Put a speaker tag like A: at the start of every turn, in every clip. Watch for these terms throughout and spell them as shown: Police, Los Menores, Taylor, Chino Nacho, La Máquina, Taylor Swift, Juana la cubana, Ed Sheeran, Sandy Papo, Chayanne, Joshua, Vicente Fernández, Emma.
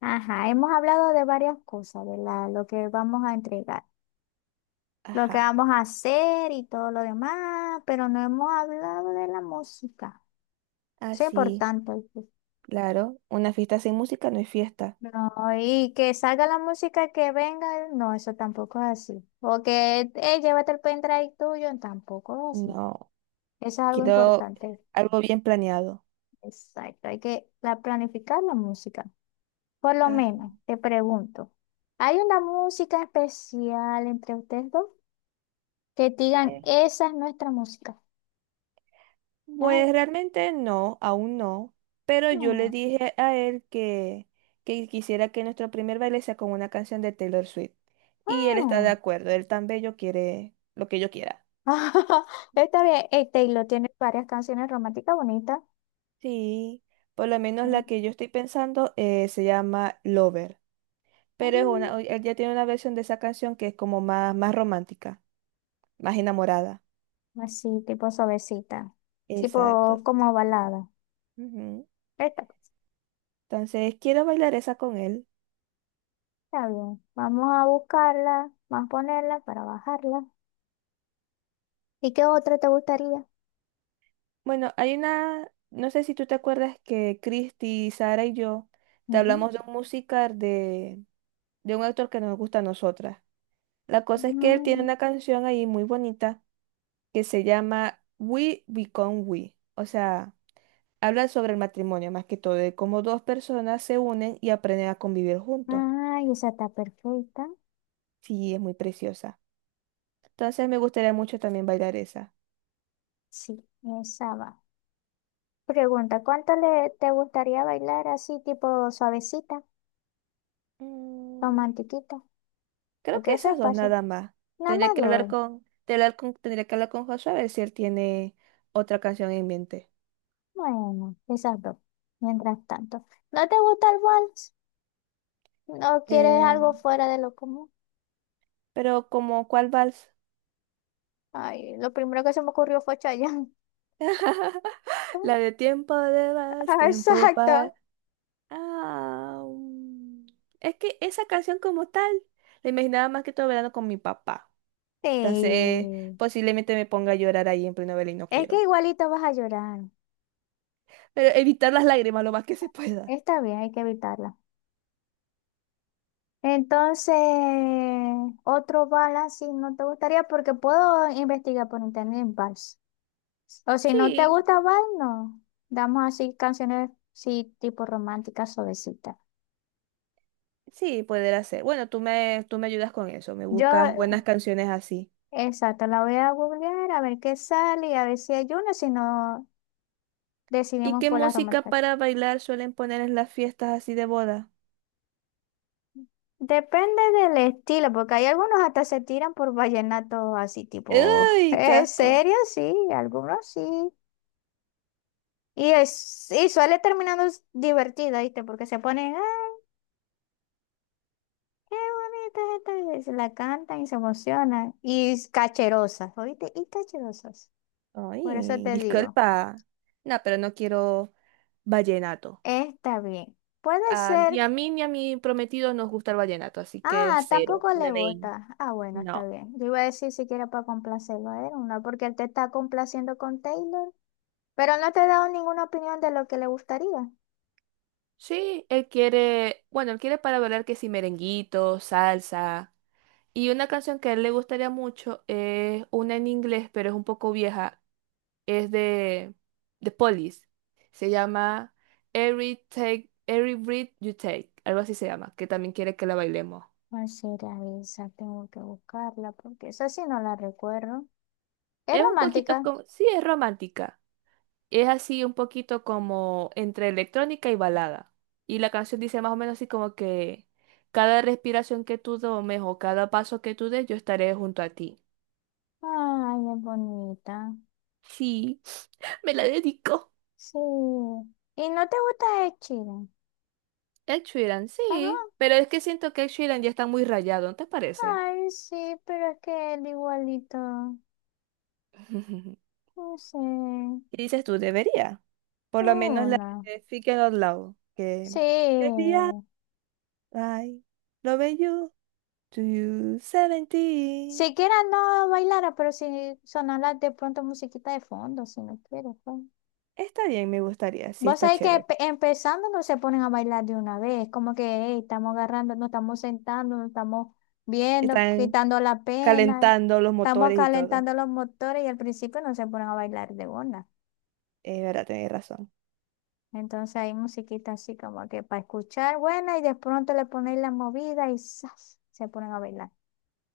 A: Ajá, hemos hablado de varias cosas, lo que vamos a entregar, lo que
B: Ajá,
A: vamos a hacer y todo lo demás, pero no hemos hablado de la música. Eso es
B: así,
A: importante. ¿Viste?
B: claro. Una fiesta sin música no es fiesta.
A: No, y que salga la música que venga, no, eso tampoco es así. O que, llévate el pendrive tuyo, tampoco es así.
B: No,
A: Eso es algo
B: quiero
A: importante.
B: algo bien planeado.
A: Exacto, hay que planificar la música. Por lo
B: Ah,
A: menos, te pregunto, ¿hay una música especial entre ustedes dos? Que te digan,
B: eh,
A: esa es nuestra música. Ay,
B: pues realmente no, aún no. Pero yo le
A: ah,
B: dije a él que quisiera que nuestro primer baile sea con una canción de Taylor Swift. Y él está de
A: ah.
B: acuerdo, él tan bello quiere lo que yo quiera.
A: Está bien, Taylor tiene varias canciones románticas bonitas.
B: Sí, por lo menos
A: Mm,
B: la que yo estoy pensando se llama Lover.
A: ah,
B: Pero es una, él ya tiene una versión de esa canción que es como más, más romántica. Más enamorada.
A: así, tipo suavecita. Tipo
B: Exacto.
A: como balada.
B: Ujú.
A: Esta,
B: Entonces, quiero bailar esa con él.
A: está bien. Vamos a buscarla, vamos a ponerla para bajarla. ¿Y qué otra te gustaría?
B: Bueno, hay una, no sé si tú te acuerdas que Cristi, Sara y yo te
A: Ujú.
B: hablamos de un musical de un actor que no nos gusta a nosotras. La cosa es que él tiene
A: Ah,
B: una canción ahí muy bonita que se llama We Become We. O sea, habla sobre el matrimonio más que todo, de cómo dos personas se unen y aprenden a convivir juntos.
A: ay, esa está perfecta.
B: Sí, es muy preciosa. Entonces, me gustaría mucho también bailar esa.
A: Sí, esa va. Pregunta, ¿cuánto le te gustaría bailar así, tipo suavecita,
B: Mm.
A: romantiquita?
B: Creo que
A: Porque eso es
B: esas dos
A: paso.
B: nada más.
A: Nada
B: Tendría
A: más
B: que hablar
A: dos.
B: con, tendría que hablar con Joshua a ver si él tiene otra canción en mente.
A: Bueno, quizás dos. Mientras tanto. ¿No te gusta el vals? ¿No quieres
B: Eh,
A: algo fuera de lo común?
B: pero ¿como cuál vals?
A: Ay, lo primero que se me ocurrió fue Chayanne.
B: La de tiempo de vals,
A: Ah,
B: tiempo
A: exacto.
B: para... Ah, es que esa canción como tal la imaginaba más que todo verano con mi papá.
A: Sí.
B: Entonces, posiblemente me ponga a llorar ahí en pleno verano y no
A: Es que
B: quiero.
A: igualito vas a llorar.
B: Pero evitar las lágrimas lo más que se pueda.
A: Está bien, hay que evitarla. Entonces, otro vals si no te gustaría, porque puedo investigar por internet en vals. O si no te
B: Sí.
A: gusta vals, no. Damos así canciones, sí, tipo románticas, suavecitas.
B: Sí, poder ser. Bueno, tú me ayudas con eso, me
A: Yo,
B: buscas buenas canciones así.
A: exacto, la voy a googlear a ver qué sale y a ver si hay una, si no
B: ¿Y
A: decidimos
B: qué
A: por las
B: música
A: románticas.
B: para bailar suelen poner en las fiestas así de boda?
A: Depende del estilo, porque hay algunos hasta se tiran por vallenatos así, tipo,
B: ¡Ay, qué
A: ¿en
B: asco!
A: serio? Sí, algunos sí. Y, es, y suele divertido, ¿viste? Porque se ponen, ¡ah, qué bonita esta! Y se la cantan y se emocionan. Y cacherosas, ¿oíste? Y cacherosas. Por eso
B: Ay,
A: te digo,
B: disculpa. No, pero no quiero vallenato.
A: está bien. Puede
B: Ah,
A: ser
B: ni a mí ni a mi prometido nos gusta el vallenato, así que
A: ah,
B: cero.
A: tampoco le
B: Nenén.
A: gusta. Ah, bueno, está
B: No.
A: bien. Yo iba a decir siquiera para complacerlo a él, ¿no? Porque él te está complaciendo con Taylor, pero no te he dado ninguna opinión de lo que le gustaría.
B: Sí, él quiere, bueno, él quiere para bailar que si merenguito, salsa. Y una canción que a él le gustaría mucho es una en inglés, pero es un poco vieja, es de Police. Se llama Every Breath You Take, algo así se llama, que también quiere que la bailemos.
A: ¿Cuál será esa? Tengo que buscarla porque esa sí no la recuerdo. Es
B: Es un poquito
A: romántica.
B: como, sí, es romántica. Es así un poquito como entre electrónica y balada. Y la canción dice más o menos así como que cada respiración que tú tomes o cada paso que tú des, yo estaré junto a ti.
A: Ay, es bonita.
B: Sí, me la dedico.
A: Sí. ¿Y no te gusta Ed Sheeran?
B: Ed Sheeran,
A: Ajá.
B: sí, pero es que siento que Ed Sheeran ya está muy rayado, ¿no te parece?
A: Ay, sí, pero es que él igualito. No sé.
B: ¿Qué dices tú? Debería. Por lo menos la
A: Una.
B: de Speaking Out Loud. Que debería.
A: Sí.
B: Ay, lo bello. To you 17.
A: Siquiera no bailara, pero si sonara de pronto musiquita de fondo, si no quiero, pues.
B: Está bien, me gustaría. Sí,
A: Vos
B: está
A: sabés que
B: chévere.
A: empezando no se ponen a bailar de una vez, como que hey, estamos agarrando, nos estamos sentando, nos estamos viendo,
B: Están
A: quitando la pena,
B: calentando los
A: estamos
B: motores y todo.
A: calentando los motores y al principio no se ponen a bailar de una.
B: Es verdad, tenés razón.
A: Entonces hay musiquita así como que para escuchar buena y de pronto le ponéis la movida y ¡zas! Se ponen a bailar.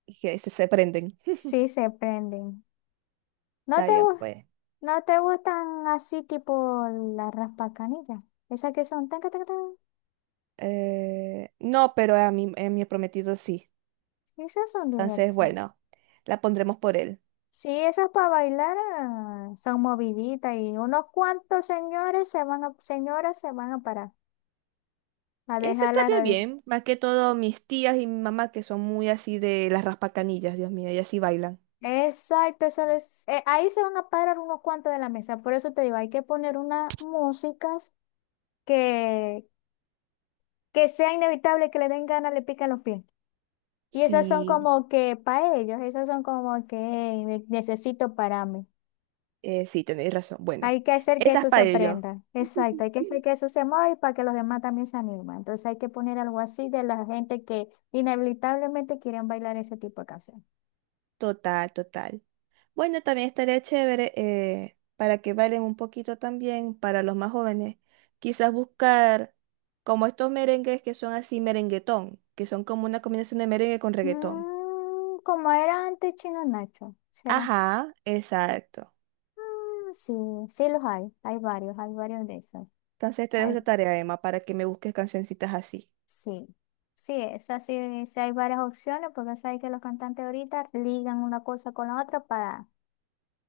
B: Y se prenden.
A: Sí se prenden. ¿No
B: Está
A: te
B: bien,
A: gus-
B: pues.
A: ¿No te gustan así tipo las raspacanillas? Esas que son tan, tan, tan, tan.
B: No, pero a mi prometido sí.
A: Esas son
B: Entonces,
A: divertidas.
B: bueno, la pondremos por él.
A: Sí, esas para bailar ah, son moviditas y unos cuantos señores se van a, señoras se van a parar a
B: Eso
A: dejar la
B: estaría
A: radio.
B: bien, más que todo mis tías y mi mamá que son muy así de las raspacanillas, Dios mío, ellas sí bailan.
A: Exacto, ahí se van a parar unos cuantos de la mesa. Por eso te digo, hay que poner unas músicas que, que sea inevitable que le den ganas, le pican los pies. Y esas son
B: Sí,
A: como que para ellos, esas son como que "Ey, necesito para mí.
B: sí, tenéis razón. Bueno,
A: Hay que hacer que
B: esas
A: eso se
B: para ello.
A: aprenda. Exacto, hay que hacer que eso se mueva y para que los demás también se animen. Entonces hay que poner algo así de la gente que inevitablemente quieren bailar ese tipo de canción.
B: Total, total. Bueno, también estaría chévere para que bailen un poquito también para los más jóvenes. Quizás buscar como estos merengues que son así merenguetón, que son como una combinación de merengue con reggaetón.
A: Mm, como era antes Chino Nacho, ¿será?
B: Ajá, exacto.
A: Mm, sí, sí los hay, hay varios de esos.
B: Entonces te dejo
A: Hay-
B: esa tarea, Emma, para que me busques cancioncitas así.
A: sí. Sí, esas sí, sí hay varias opciones porque sabes que los cantantes ahorita ligan una cosa con la otra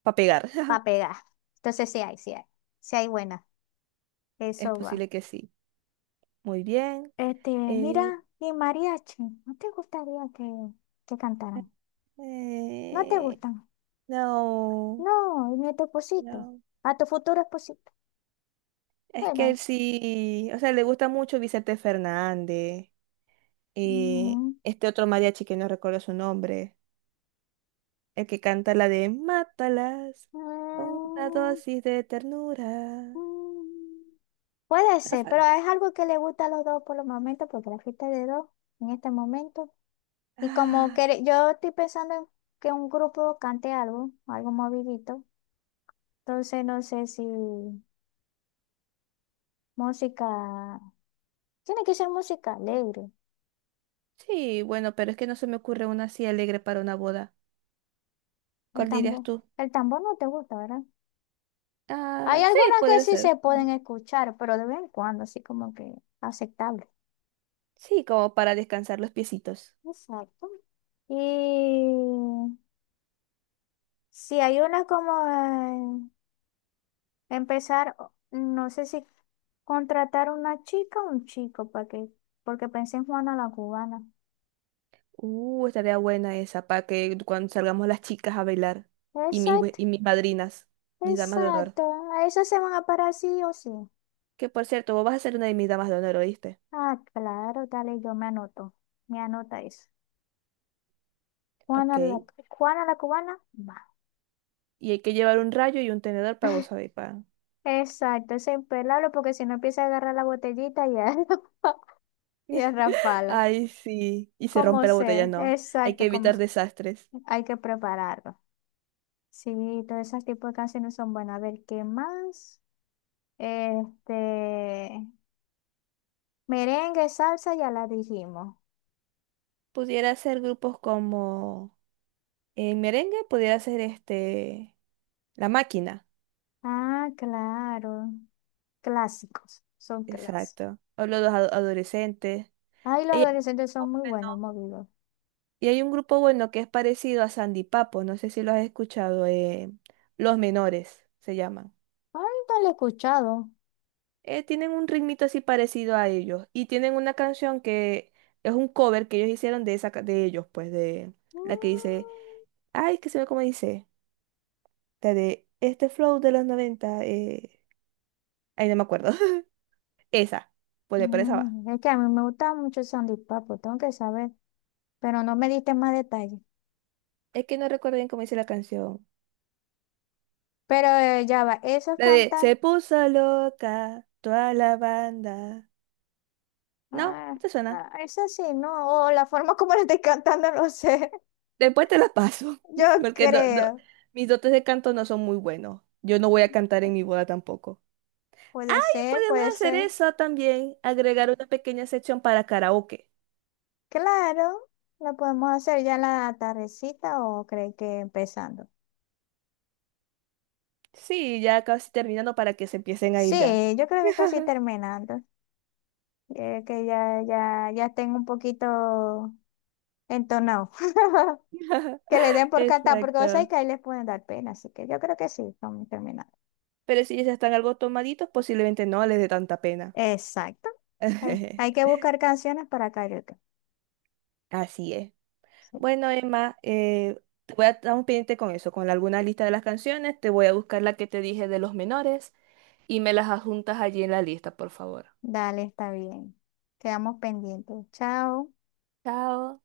B: Para pegar.
A: para pegar. Entonces sí hay, sí hay, sí hay buena.
B: Es
A: Eso va.
B: posible que sí. Muy bien.
A: Este, mira,
B: Eh,
A: y mariachi, ¿no te gustaría que, ¿que cantaran? ¿No te
B: eh,
A: gustan?
B: no,
A: No, ni a tu esposito,
B: no.
A: a tu futuro esposito.
B: Es que
A: Bueno,
B: él sí, o sea, le gusta mucho Vicente Fernández.
A: mm,
B: Este otro mariachi que no recuerdo su nombre. El que canta la de Mátalas con una
A: mm,
B: dosis de ternura.
A: mm, puede
B: Ah,
A: ser,
B: fa-
A: pero es algo que le gusta a los dos por los momentos, porque la fiesta es de dos en este momento. Y como
B: ah,
A: que yo estoy pensando en que un grupo cante algo, algo movidito. Entonces no sé si música, tiene que ser música alegre.
B: sí, bueno, pero es que no se me ocurre una así alegre para una boda.
A: El
B: ¿Cuál dirías
A: tambor,
B: tú?
A: el tambor no te gusta, ¿verdad? Hay
B: Ah, sí,
A: algunas que
B: podría
A: sí se
B: ser.
A: pueden escuchar, pero de vez en cuando, así como que aceptable.
B: Sí, como para descansar los piecitos.
A: Exacto. Y si hay unas como eh, empezar, no sé si contratar una chica o un chico, para que, porque pensé en Juana la cubana.
B: Estaría buena esa, para que cuando salgamos las chicas a bailar y
A: Exacto,
B: y mis madrinas, mis damas de honor.
A: exacto. A eso se van a parar sí o sí.
B: Que por cierto, vos vas a ser una de mis damas de honor, ¿oíste?
A: Ah, claro, dale, yo me anoto. Me anota eso. Juana la,
B: Ok.
A: Juana la cubana, va.
B: Y hay que llevar un rayo y un tenedor para vos, ¿sabéis? Pa.
A: Exacto, es impelable porque si no empieza a agarrar la botellita y a, y a rasparla.
B: Ay, sí. Y se
A: Como
B: rompe la botella,
A: sé,
B: no. Hay que
A: exacto, como
B: evitar
A: sé.
B: desastres.
A: Hay que prepararlo. Sí, todos esos tipos de canciones son buenas. A ver, ¿qué más? Este, merengue, salsa, ya la dijimos.
B: Pudiera ser grupos como en merengue, pudiera ser este La Máquina.
A: Ah, claro. Clásicos, son clásicos.
B: Exacto. O adolescentes.
A: Ay, los
B: Ahí es
A: adolescentes son muy
B: joven,
A: buenos,
B: ¿no?
A: movidos.
B: Y hay un grupo bueno que es parecido a Sandy Papo, no sé si lo has escuchado, Los Menores se llaman.
A: Ay, no lo he escuchado.
B: Tienen un ritmito así parecido a ellos y tienen una canción que es un cover que ellos hicieron de ellos, pues de la que dice,
A: Mm.
B: ay, es que se ve cómo dice, la de este flow de los 90 ay, no me acuerdo. Esa, pues por esa va.
A: Mm, es que a mí me gustaba mucho el sandipapo, tengo que saber, pero no me diste más detalles.
B: Es que no recuerdo bien cómo dice la canción.
A: Pero ya va, eso
B: La de
A: canta,
B: se puso loca toda la banda. ¿No?
A: ah,
B: No, ¿te suena?
A: ah, eso sí, no, o la forma como lo estoy cantando, no sé,
B: Después te la paso,
A: yo
B: porque
A: creo,
B: mis dotes de canto no son muy buenos. Yo no voy a cantar en mi boda tampoco. Y podemos
A: puede
B: hacer
A: ser,
B: eso también, agregar una pequeña sección para karaoke.
A: claro, lo podemos hacer ya en la tardecita o cree que empezando.
B: Sí, ya casi terminando para que se empiecen a ir ya.
A: Sí, yo creo que casi terminando, que ya tengo un poquito entonado. Que le den por cantar, porque vos sabés
B: Exacto.
A: que ahí les pueden dar pena, así que yo creo que sí, estamos terminados.
B: Pero si ya están algo tomaditos, posiblemente no les dé tanta pena.
A: Exacto. Hay que buscar canciones para karaoke.
B: Así es.
A: Sí.
B: Bueno, Emma, te voy a estar un pendiente con eso, con alguna lista de las canciones. Te voy a buscar la que te dije de los menores, y me las adjuntas allí en la lista, por favor.
A: Dale, está bien. Quedamos pendientes. Chao.
B: Chao.